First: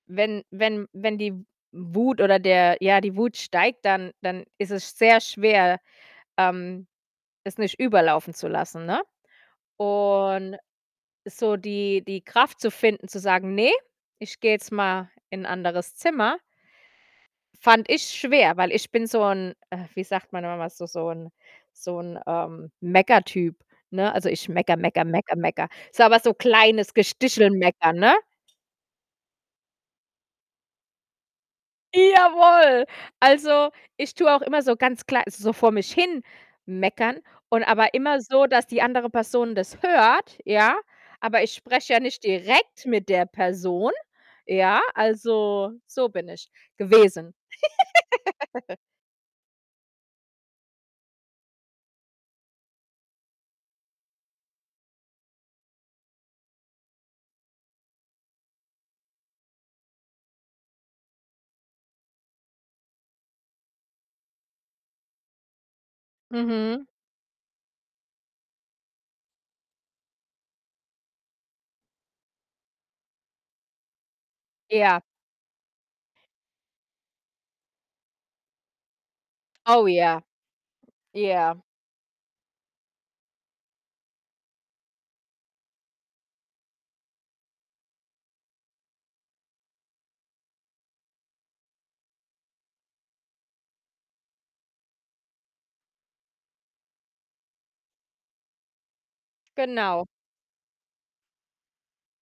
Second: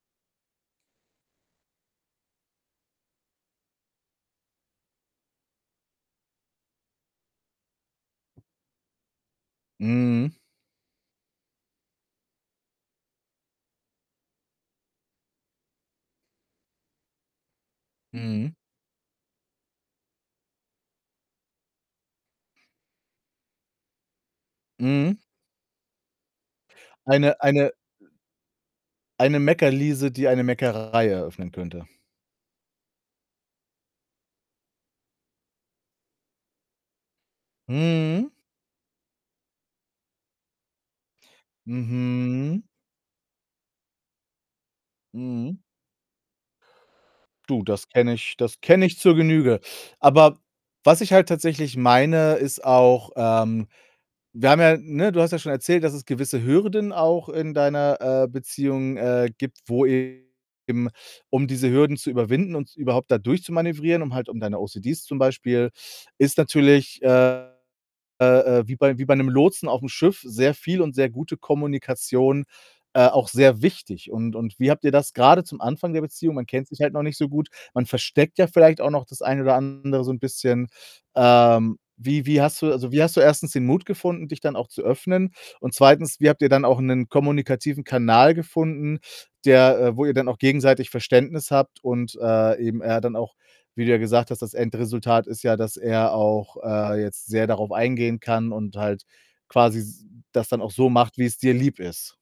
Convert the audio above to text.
Wenn wenn wenn die W Wut oder der ja, die Wut steigt, dann dann is es sehr schwer, ähm, es nicht überlaufen zu lassen, ne, Mhm. und so die die Kraft zu finden, zu sagen: „Ne, ich gehe jetzt mal in 'n anderes Zimmer“ fand ich Mhm. schwer, weil ich bin so 'n äh, wie sagt man immer so so 'n so 'n, ähm, Mecker-Typ, ne? Also, ich meckere, meckere, Mhm. meckere, meckere. So aber so kleines Eine eine Gestichel-Meckern, ne? eine Meckerliese, die eine Meckerei eröffnen könnte. Jawoll. Also, ich tue auch immer so ganz klei so vor mich hin meckern und aber immer Mhm. so, dass die andere Person das hört, ja? Aber ich spreche ja nicht Mhm. direkt mit der Person, ja? Mhm. Also, so bin ich gewesen. Du, das kenne ich das kenne ich zur Genüge. Aber was ich halt tatsächlich meine, ist auch, ähm wir haben ja ne, du hast ja schon erzählt, dass es gewisse Hürden auch in deiner, äh, Beziehung, äh, gibt, wo eben, um diese Hürden zu überwinden und überhaupt da durchzumanövrieren, um halt um deine OCDs zum Beispiel ist Mhm. natürlich, äh, äh, äh, wie bei wie bei 'nem Lotsen auf'm Schiff sehr viel und sehr gute Kommunikation, äh, auch sehr wichtig und und wie habt ihr Ja. das grade zum Anfang der Beziehung man kennt sich halt noch nicht so gut, man versteckt ja vielleicht auch noch das eine oder Oh andere so 'n ja. bisschen. Ja. Ähm, wie wie hast du also, wie hast du, 1. den Mut gefunden, dich dann auch zu öffnen? Und 2. wie habt ihr dann auch 'nen kommunikativen Kanal gefunden, der äh, wo ihr dann auch gegenseitig Verständnis habt und, äh, eben er dann auch wie du ja gesagt hast, das Endresultat ist ja, dass er auch, äh, jetzt sehr darauf eingehen kann und halt quasi s Genau. das dann auch so macht, wie's dir lieb ist.